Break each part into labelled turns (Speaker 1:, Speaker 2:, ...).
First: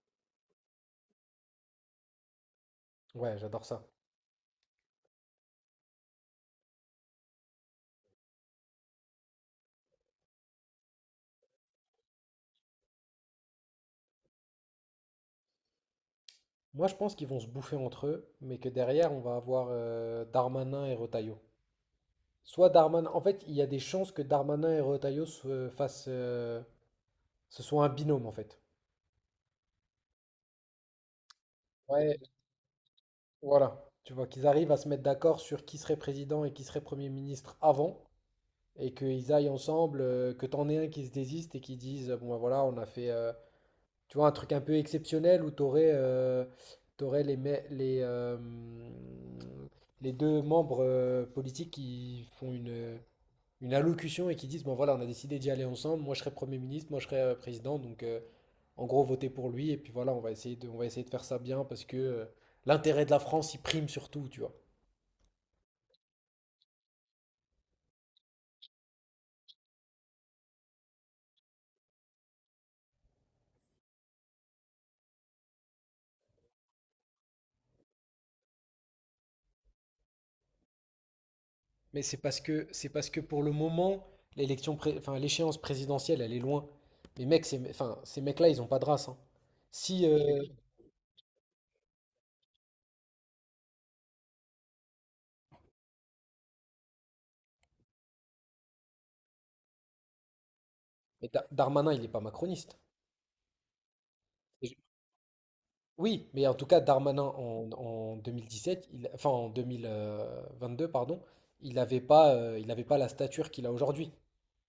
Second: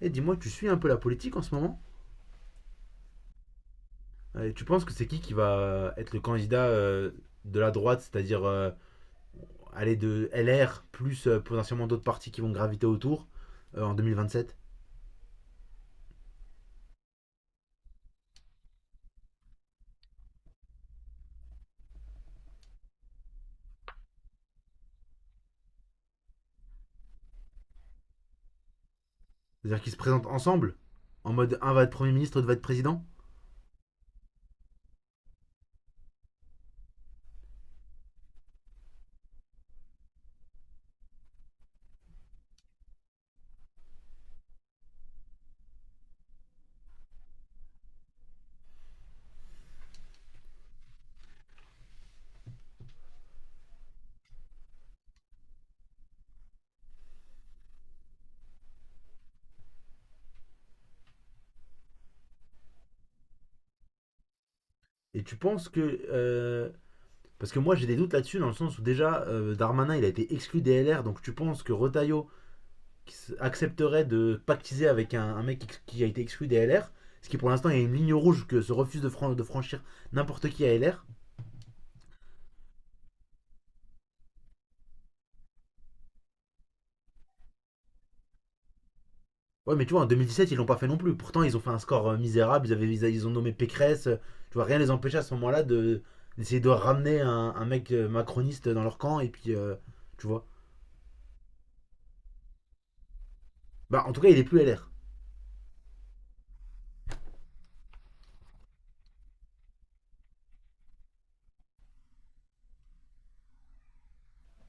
Speaker 1: Et dis-moi, tu suis un peu la politique en ce moment.
Speaker 2: Ouais, j'adore ça.
Speaker 1: Et tu penses que c'est qui va être le candidat de la droite, c'est-à-dire aller de LR plus potentiellement d'autres partis qui vont graviter autour en 2027?
Speaker 2: Moi, je pense qu'ils vont se bouffer entre eux, mais que derrière, on va avoir Darmanin et Retailleau. Soit Darmanin. En fait, il y a des chances que Darmanin et Retailleau se fassent, ce soit un binôme, en fait.
Speaker 1: C'est-à-dire qu'ils se présentent ensemble en mode un va être Premier
Speaker 2: Ouais,
Speaker 1: ministre, l'autre va être président?
Speaker 2: voilà. Tu vois, qu'ils arrivent à se mettre d'accord sur qui serait président et qui serait Premier ministre avant, et qu'ils aillent ensemble, que t'en aies un qui se désiste et qui dise, bon, ben voilà, on a fait. Tu vois, un truc un peu exceptionnel où tu aurais, les deux membres politiques qui font une allocution et qui disent, bon voilà, on a décidé d'y aller ensemble, moi je serai Premier ministre, moi je serai président, donc en gros votez pour lui, et puis voilà, on va essayer de faire ça bien parce que l'intérêt de la France, il prime surtout, tu vois.
Speaker 1: Et tu penses que parce que moi j'ai des doutes là-dessus, dans le sens où déjà Darmanin il a été exclu des LR, donc tu penses que Retailleau qui accepterait de pactiser avec un mec qui a été exclu des LR, ce qui pour l'instant est une ligne rouge que se refuse de de franchir n'importe qui à LR?
Speaker 2: Mais c'est parce que pour le moment, enfin l'échéance présidentielle, elle est loin. Mais mec, enfin, ces mecs-là, ils ont pas de race, hein.
Speaker 1: Ouais, mais tu vois, en
Speaker 2: Si,
Speaker 1: 2017, ils l'ont pas fait non plus. Pourtant, ils ont fait un score misérable, ils ont nommé Pécresse, tu vois, rien les empêchait à ce moment-là de, d'essayer de ramener un mec macroniste dans leur camp, et puis, tu vois.
Speaker 2: mais Darmanin, il n'est pas macroniste.
Speaker 1: Bah, en tout cas, il est plus
Speaker 2: Et je-
Speaker 1: LR.
Speaker 2: Oui, mais en tout cas, Darmanin en 2017, enfin en 2022, pardon, il n'avait pas, il avait pas la stature qu'il a aujourd'hui.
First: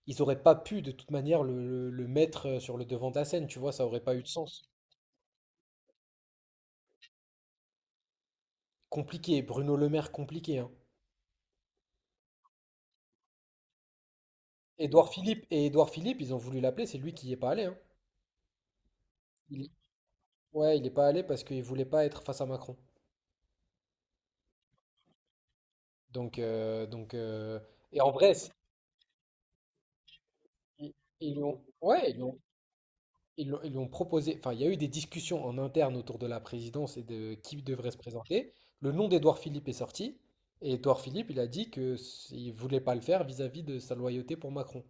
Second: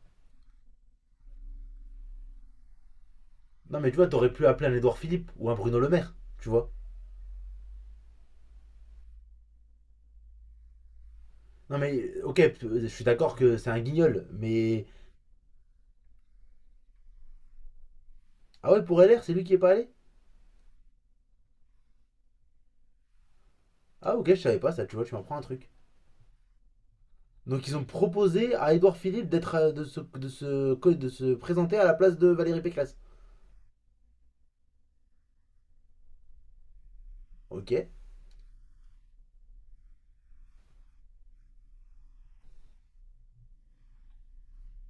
Speaker 2: Ils auraient pas pu de toute manière le mettre sur le devant de la scène, tu vois,
Speaker 1: Non,
Speaker 2: ça
Speaker 1: mais tu
Speaker 2: aurait
Speaker 1: vois,
Speaker 2: pas eu de
Speaker 1: t'aurais pu
Speaker 2: sens.
Speaker 1: appeler un Édouard Philippe ou un Bruno Le Maire, tu vois.
Speaker 2: Compliqué, Bruno Le Maire, compliqué, hein.
Speaker 1: Non, mais ok, je suis d'accord que c'est un guignol, mais.
Speaker 2: Édouard Philippe, ils ont voulu l'appeler, c'est lui qui y est pas allé, hein.
Speaker 1: Ah ouais, pour LR, c'est lui qui est
Speaker 2: Il-
Speaker 1: pas allé.
Speaker 2: Ouais, il n'est pas allé parce qu'il voulait pas être face à Macron.
Speaker 1: Ah ok, je savais pas ça, tu vois, tu m'apprends un truc.
Speaker 2: Donc,
Speaker 1: Donc ils ont
Speaker 2: et en vrai,
Speaker 1: proposé à Édouard Philippe d'être
Speaker 2: ils,
Speaker 1: de se
Speaker 2: ils lui ont,
Speaker 1: présenter à la
Speaker 2: ouais,
Speaker 1: place de Valérie Pécresse.
Speaker 2: ils lui ont proposé. Enfin, il y a eu des discussions en interne autour de la présidence et de qui
Speaker 1: Ok. Ouais,
Speaker 2: devrait se présenter. Le nom d'Édouard Philippe est sorti et Édouard Philippe, il a dit que il voulait pas le faire vis-à-vis de sa loyauté pour Macron.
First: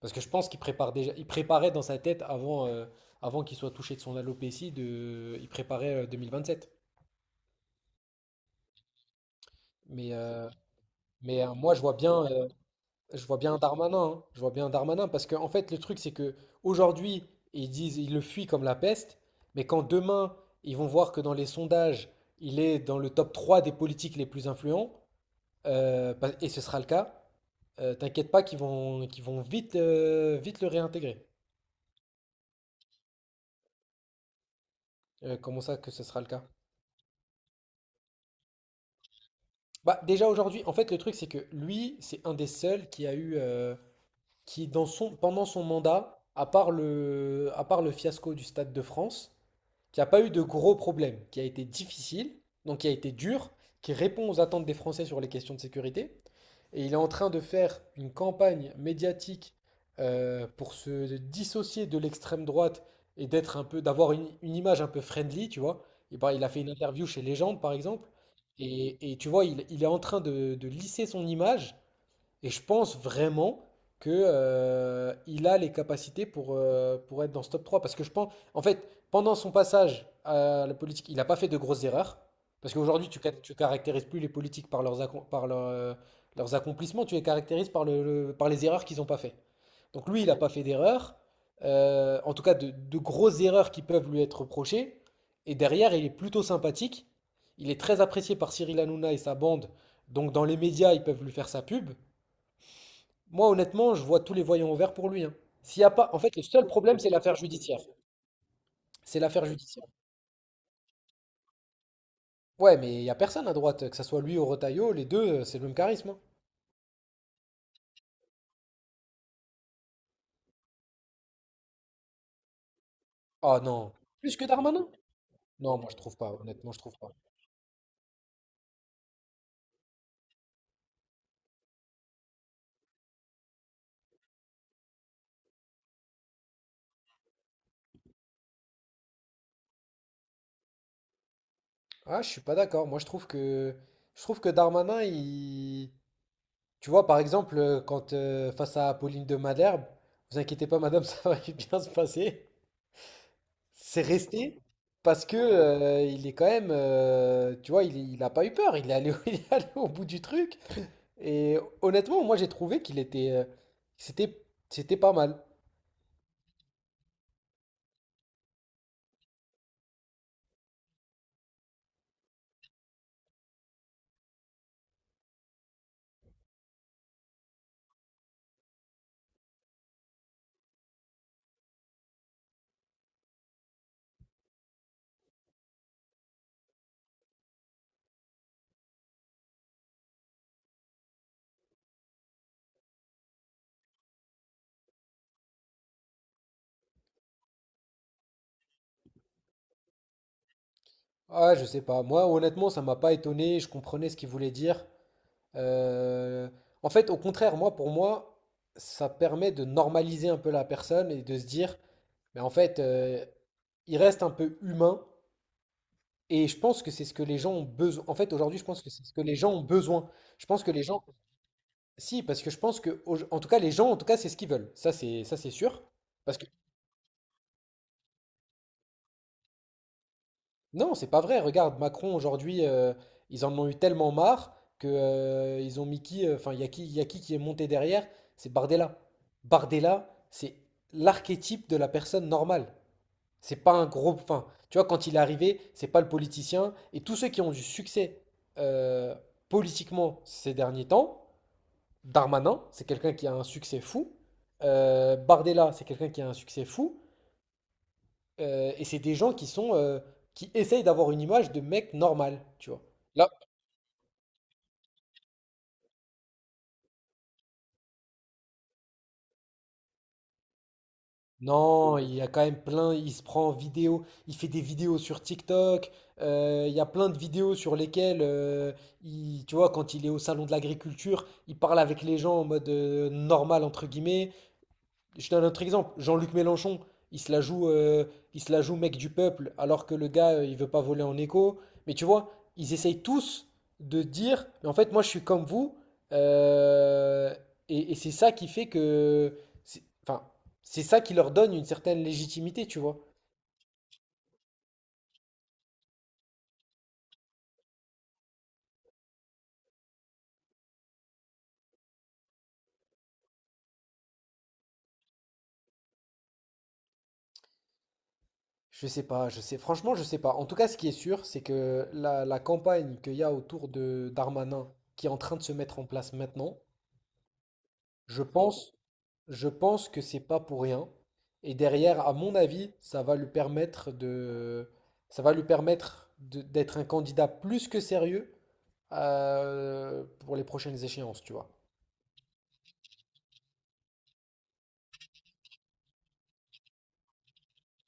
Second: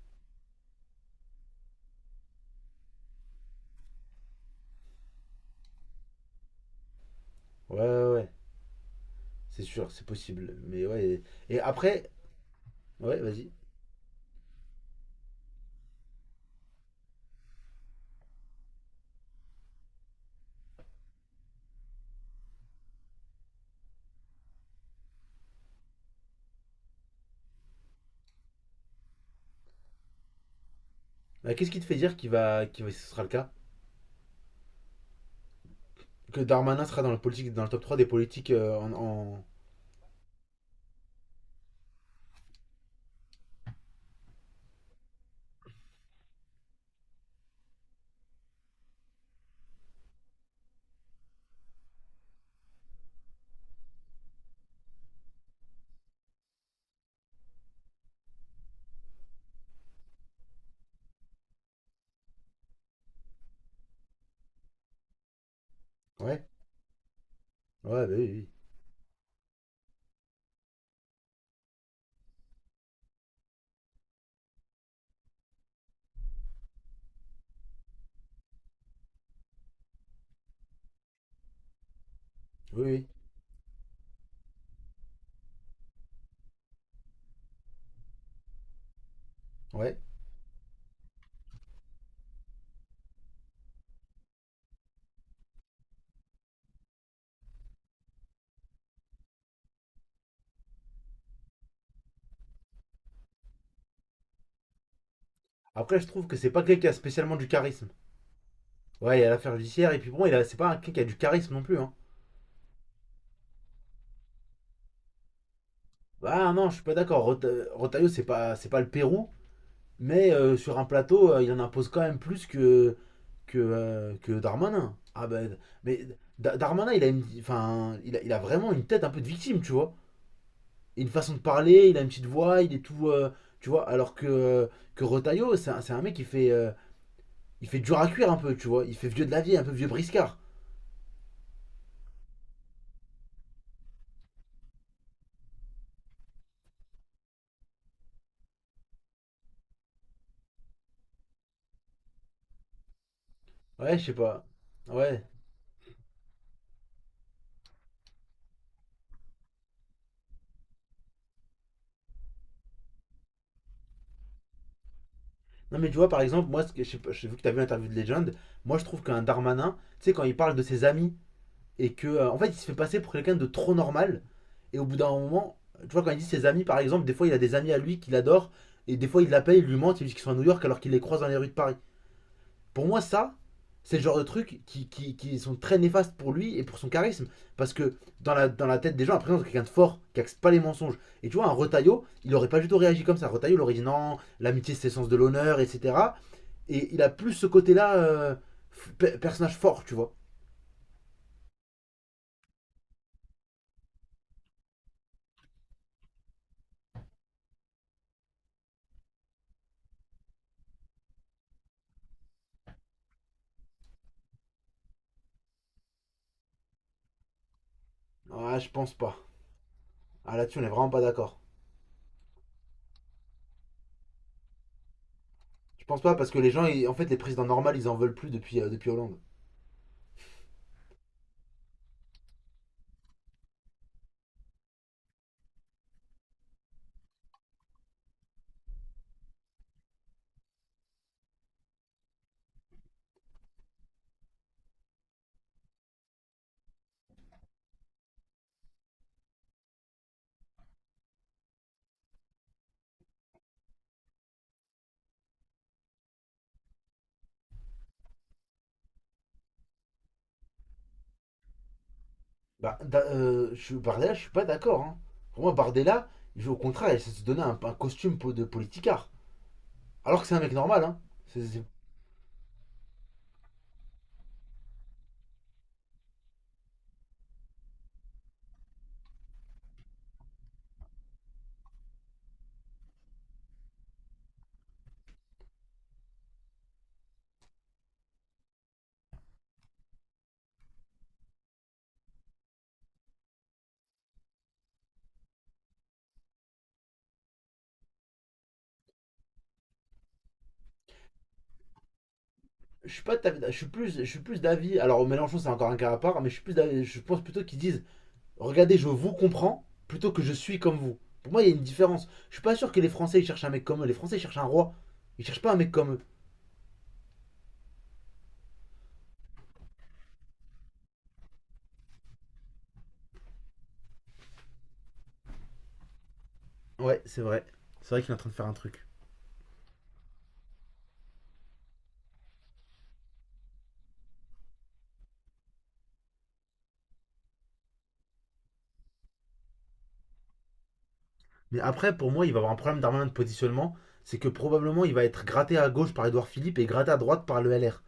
Speaker 2: Parce que je pense qu'il prépare déjà, il préparait dans sa tête avant, avant qu'il soit touché de son alopécie, il préparait 2027.
Speaker 1: ouais. C'est sûr, c'est
Speaker 2: Mais, euh,
Speaker 1: possible. Mais ouais.
Speaker 2: mais
Speaker 1: Et
Speaker 2: moi, je vois
Speaker 1: après,
Speaker 2: bien.
Speaker 1: ouais,
Speaker 2: Je vois
Speaker 1: vas-y.
Speaker 2: bien Darmanin, hein. Je vois bien Darmanin parce que en fait le truc c'est que aujourd'hui ils disent ils le fuient comme la peste, mais quand demain ils vont voir que dans les sondages il est dans le top 3 des politiques les plus influents, et ce sera le cas, t'inquiète pas qu'ils vont vite le réintégrer.
Speaker 1: Bah, qu'est-ce qui te fait dire qu'il va, ce sera le cas?
Speaker 2: Comment ça que ce sera le
Speaker 1: Que
Speaker 2: cas?
Speaker 1: Darmanin sera dans le politique, dans le top 3 des politiques
Speaker 2: Bah déjà aujourd'hui en fait le truc c'est que lui c'est un des seuls qui a eu qui dans son pendant son mandat à part le fiasco du Stade de France qui n'a pas eu de gros problèmes, qui a été difficile, donc qui a été dur, qui répond aux attentes des Français sur les questions de sécurité. Et il est en train de faire une campagne médiatique pour se dissocier de l'extrême droite et d'avoir une image un peu friendly, tu vois. Et ben,
Speaker 1: Ouais.
Speaker 2: il a fait une interview chez Légende, par
Speaker 1: Ouais,
Speaker 2: exemple.
Speaker 1: bah oui, oui.
Speaker 2: Et tu vois, il est en train de lisser son image et je pense vraiment que, il a les capacités pour être dans ce top 3. Parce que je pense, en fait, pendant son passage à la politique, il n'a pas fait de grosses erreurs. Parce
Speaker 1: Oui,
Speaker 2: qu'aujourd'hui, tu caractérises plus les politiques par leurs, accom- par leur, leurs accomplissements, tu les caractérises par les erreurs qu'ils n'ont pas fait.
Speaker 1: oui. Ouais.
Speaker 2: Donc lui, il n'a pas fait d'erreurs, en tout cas de grosses erreurs qui peuvent lui être reprochées. Et derrière, il est plutôt sympathique. Il est très apprécié par Cyril Hanouna et sa bande. Donc dans les médias, ils peuvent lui faire sa pub. Moi, honnêtement, je vois tous les voyants ouverts pour lui, hein. S'il y a
Speaker 1: Après, je
Speaker 2: pas, en
Speaker 1: trouve que
Speaker 2: fait, le
Speaker 1: c'est pas
Speaker 2: seul
Speaker 1: quelqu'un qui a
Speaker 2: problème, c'est l'affaire
Speaker 1: spécialement du
Speaker 2: judiciaire.
Speaker 1: charisme. Ouais, il
Speaker 2: C'est
Speaker 1: y a
Speaker 2: l'affaire
Speaker 1: l'affaire
Speaker 2: judiciaire.
Speaker 1: judiciaire, et puis bon, c'est pas un quelqu'un qui a du charisme non plus, hein.
Speaker 2: Ouais, mais il n'y a personne à droite, que ce soit lui ou Retailleau, les deux, c'est le même charisme, hein.
Speaker 1: Bah non, je suis pas d'accord. Rotaillot, c'est pas le Pérou. Mais sur un plateau, il en impose quand même plus
Speaker 2: Ah non,
Speaker 1: que
Speaker 2: plus que Darmanin?
Speaker 1: Darmanin. Ah ben,
Speaker 2: Non, moi je
Speaker 1: mais
Speaker 2: trouve pas. Honnêtement, je
Speaker 1: Darmanin,
Speaker 2: trouve pas.
Speaker 1: il a vraiment une tête un peu de victime, tu vois. Une façon de parler, il a une petite voix, il est tout. Tu vois, alors que Rotaillot, c'est un mec qui fait, il fait dur à cuire un peu, tu vois. Il fait vieux de la vie, un peu vieux briscard.
Speaker 2: Ah, je suis pas d'accord. Moi, je trouve que, Darmanin, tu vois, par exemple, quand face à Pauline de Malherbe, vous inquiétez pas, madame, ça va bien se passer.
Speaker 1: Ouais,
Speaker 2: C'est
Speaker 1: je sais pas.
Speaker 2: resté
Speaker 1: Ouais.
Speaker 2: parce que il est quand même, tu vois, il a pas eu peur, il est allé, il est allé au bout du truc. Et honnêtement, moi j'ai trouvé qu'il était, c'était, c'était pas mal.
Speaker 1: Non, mais tu vois, par exemple, moi, je sais pas, j'ai vu que t'as vu l'interview de Legend. Moi, je trouve qu'un Darmanin, tu sais, quand il parle de ses amis et que en fait il se fait passer pour quelqu'un de trop normal, et au bout d'un moment, tu vois, quand il dit ses amis, par exemple, des fois il a des amis à lui qu'il adore, et des fois il l'appelle, il lui ment, il dit qu'ils sont à New York alors qu'il les croise dans les rues de Paris. Pour moi, ça, c'est le genre de trucs qui sont très néfastes pour lui et pour son charisme. Parce que dans la tête des gens, après, c'est quelqu'un de fort, qui accepte pas les mensonges. Et tu vois, un Retaillot, il aurait pas du tout réagi comme ça. Retaillot, il aurait dit non, l'amitié, c'est le sens de l'honneur, etc. Et il a plus ce côté-là, personnage fort, tu vois.
Speaker 2: Ah, je sais pas. Moi, honnêtement, ça m'a pas étonné. Je comprenais ce qu'il voulait dire. Euh, En fait, au contraire, moi, pour moi, ça permet de normaliser un peu la personne et de se dire, mais en fait, il reste un peu humain. Et je pense que c'est ce que les gens ont besoin. En fait,
Speaker 1: Ah,
Speaker 2: aujourd'hui, je
Speaker 1: je
Speaker 2: pense que
Speaker 1: pense
Speaker 2: c'est ce
Speaker 1: pas.
Speaker 2: que les gens ont besoin.
Speaker 1: Ah
Speaker 2: Je
Speaker 1: là-dessus,
Speaker 2: pense
Speaker 1: on est
Speaker 2: que les
Speaker 1: vraiment pas
Speaker 2: gens,
Speaker 1: d'accord.
Speaker 2: si, parce que je pense que, en tout cas, les gens, en tout cas, c'est ce qu'ils veulent. Ça, c'est sûr.
Speaker 1: Je pense pas parce
Speaker 2: Parce
Speaker 1: que
Speaker 2: que
Speaker 1: les gens, en fait, les présidents normaux, ils en veulent plus depuis, depuis Hollande.
Speaker 2: non, c'est pas vrai. Regarde, Macron aujourd'hui, ils en ont eu tellement marre que ils ont mis qui, enfin, il y a qui est monté derrière? C'est Bardella. Bardella, c'est l'archétype de la personne normale. C'est pas un gros. Enfin, tu vois, quand il est arrivé, c'est pas le politicien. Et tous ceux qui ont du succès euh, politiquement ces derniers temps, Darmanin, c'est quelqu'un qui a un succès fou. Bardella, c'est quelqu'un qui a un succès fou. Et c'est des gens qui sont, qui essayent d'avoir une image de mec normal, tu
Speaker 1: Bah,
Speaker 2: vois. Là,
Speaker 1: Bardella, je suis pas d'accord, hein. Pour moi, Bardella, il veut au contraire, il s'est se donner un costume de politicard. Alors que c'est un mec normal. Hein. C'est- c'est-
Speaker 2: non, il y a quand même plein, il se prend en vidéo, il fait des vidéos sur TikTok, il y a plein de vidéos sur lesquelles, tu vois, quand il est au salon de l'agriculture, il parle avec les gens en mode normal, entre guillemets. Je donne un autre exemple. Jean-Luc Mélenchon, il se la joue, euh, il se la joue mec du peuple, alors que le gars, il veut pas voler en écho. Mais tu vois, ils essayent tous de dire, mais en fait, moi, je suis comme vous. euh, et c'est ça qui fait que, enfin, c'est ça qui leur donne une certaine légitimité, tu
Speaker 1: je
Speaker 2: vois.
Speaker 1: suis pas de ta- je suis plus d'avis. Alors Mélenchon, c'est encore un cas à part, mais je suis plus d'avis- je pense plutôt qu'ils disent, regardez, je vous comprends, plutôt que je suis comme vous. Pour moi, il y a une différence. Je suis pas sûr que les Français ils cherchent un mec comme eux. Les Français ils cherchent un roi. Ils cherchent pas un mec comme eux.
Speaker 2: Je sais pas, je sais, franchement, je sais pas. En tout cas, ce qui est sûr, c'est que la campagne qu'il y a autour de Darmanin, qui est en train de se mettre en place maintenant,
Speaker 1: Ouais, c'est vrai. C'est vrai qu'il est en
Speaker 2: je
Speaker 1: train de faire un
Speaker 2: pense
Speaker 1: truc.
Speaker 2: Je pense que c'est pas pour rien. Et derrière, à mon avis, ça va lui permettre de- d'être un candidat plus que sérieux pour les prochaines échéances, tu vois.
Speaker 1: Mais après, pour moi, il va avoir un problème d'armement de positionnement. C'est que probablement, il va être gratté à gauche par Edouard Philippe et gratté à droite par le LR.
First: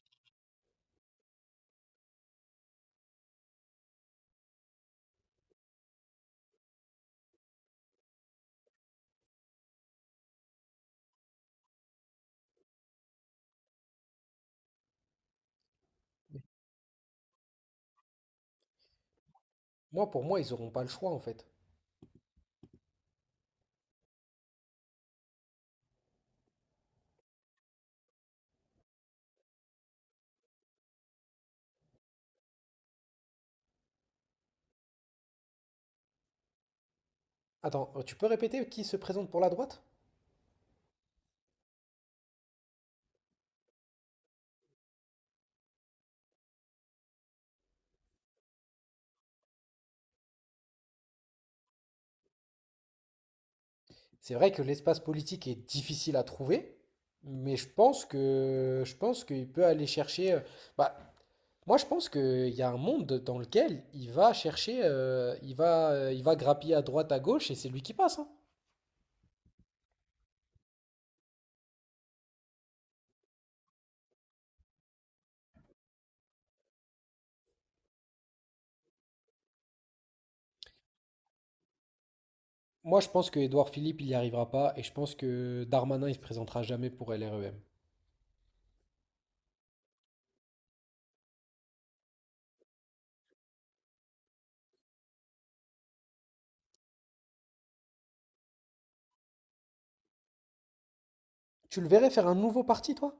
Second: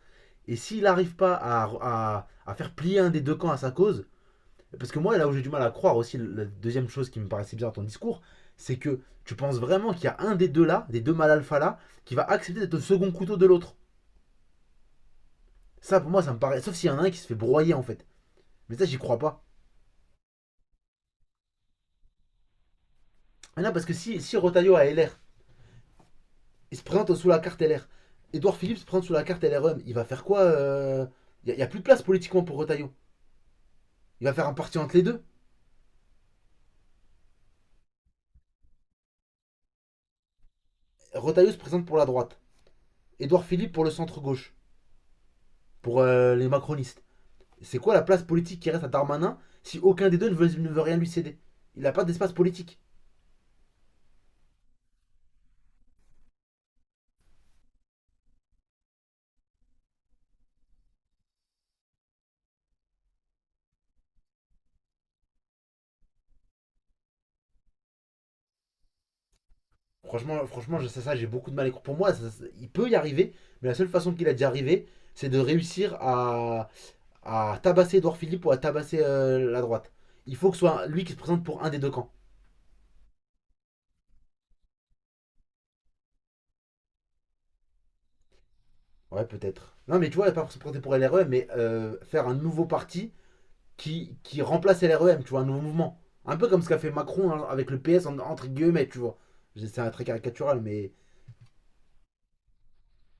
Speaker 1: Et s'il n'arrive pas à faire plier un des deux camps à sa cause, parce que moi, là où j'ai du mal à croire aussi, la deuxième chose qui me paraissait bizarre dans ton discours, c'est que tu penses vraiment qu'il y a un des deux là, des deux mal alpha là, qui va accepter d'être le second couteau de l'autre. Ça, pour moi, ça me paraît. Sauf s'il y en a un qui se fait broyer en fait. Mais ça, j'y crois pas.
Speaker 2: Moi, pour moi, ils n'auront pas le choix, en fait.
Speaker 1: Mais non, parce que si, si Rotaillot a LR, il se présente sous la carte LR. Edouard Philippe se présente sous la carte LRM. Il va faire quoi Il n'y a plus de place politiquement pour Retailleau. Il va faire un parti entre les deux.
Speaker 2: Attends, tu peux répéter qui se présente pour la droite?
Speaker 1: Retailleau se présente pour la droite. Edouard Philippe pour le centre-gauche. Pour les macronistes. C'est quoi la place politique qui reste à Darmanin si aucun des deux ne veut, ne veut rien lui céder? Il n'a pas d'espace politique.
Speaker 2: C'est vrai que l'espace politique est difficile à trouver, mais je pense qu'il peut aller chercher. Bah, moi, je pense qu'il y a un monde dans lequel il va chercher, il va grappiller à droite, à gauche, et c'est lui qui passe, hein.
Speaker 1: Franchement, franchement j'ai beaucoup de mal à croire. Pour moi, ça, il peut y arriver, mais la seule façon qu'il a d'y arriver, c'est de réussir à tabasser Edouard Philippe ou à tabasser la droite. Il faut que ce soit lui qui se présente pour un des deux camps.
Speaker 2: Moi, je pense que Édouard Philippe, il n'y arrivera pas, et je pense que Darmanin, il se présentera jamais pour LREM.
Speaker 1: Ouais, peut-être. Non, mais tu vois, pas pour se présenter pour LREM, mais faire un nouveau parti qui remplace LREM, tu vois, un nouveau mouvement. Un peu comme ce qu'a fait Macron, hein, avec le PS, entre guillemets, tu vois. C'est très caricatural, mais.
Speaker 2: Tu le verrais faire un nouveau parti, toi?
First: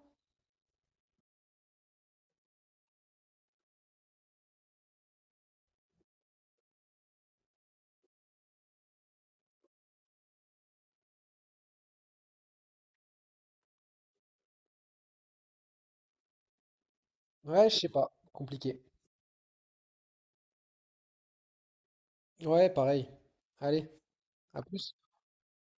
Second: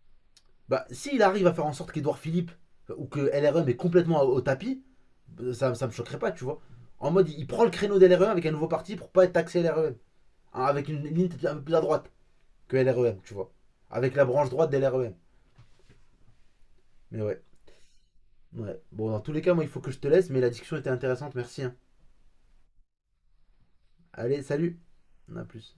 Speaker 1: Bah, s'il arrive à faire en sorte qu'Edouard Philippe ou que LREM est complètement au tapis, bah, ça me choquerait pas, tu vois. En mode, il prend le créneau de d'LREM avec un nouveau parti pour pas être taxé LREM. Hein, avec une ligne un peu plus à droite que LREM, tu vois. Avec la branche droite de d'LREM. Mais ouais,
Speaker 2: Ouais, je sais pas, compliqué.
Speaker 1: ouais. Bon, dans tous les cas, moi, il faut que je te laisse, mais la discussion était intéressante, merci, hein.
Speaker 2: Ouais, pareil. Allez,
Speaker 1: Allez,
Speaker 2: à
Speaker 1: salut,
Speaker 2: plus.
Speaker 1: à plus.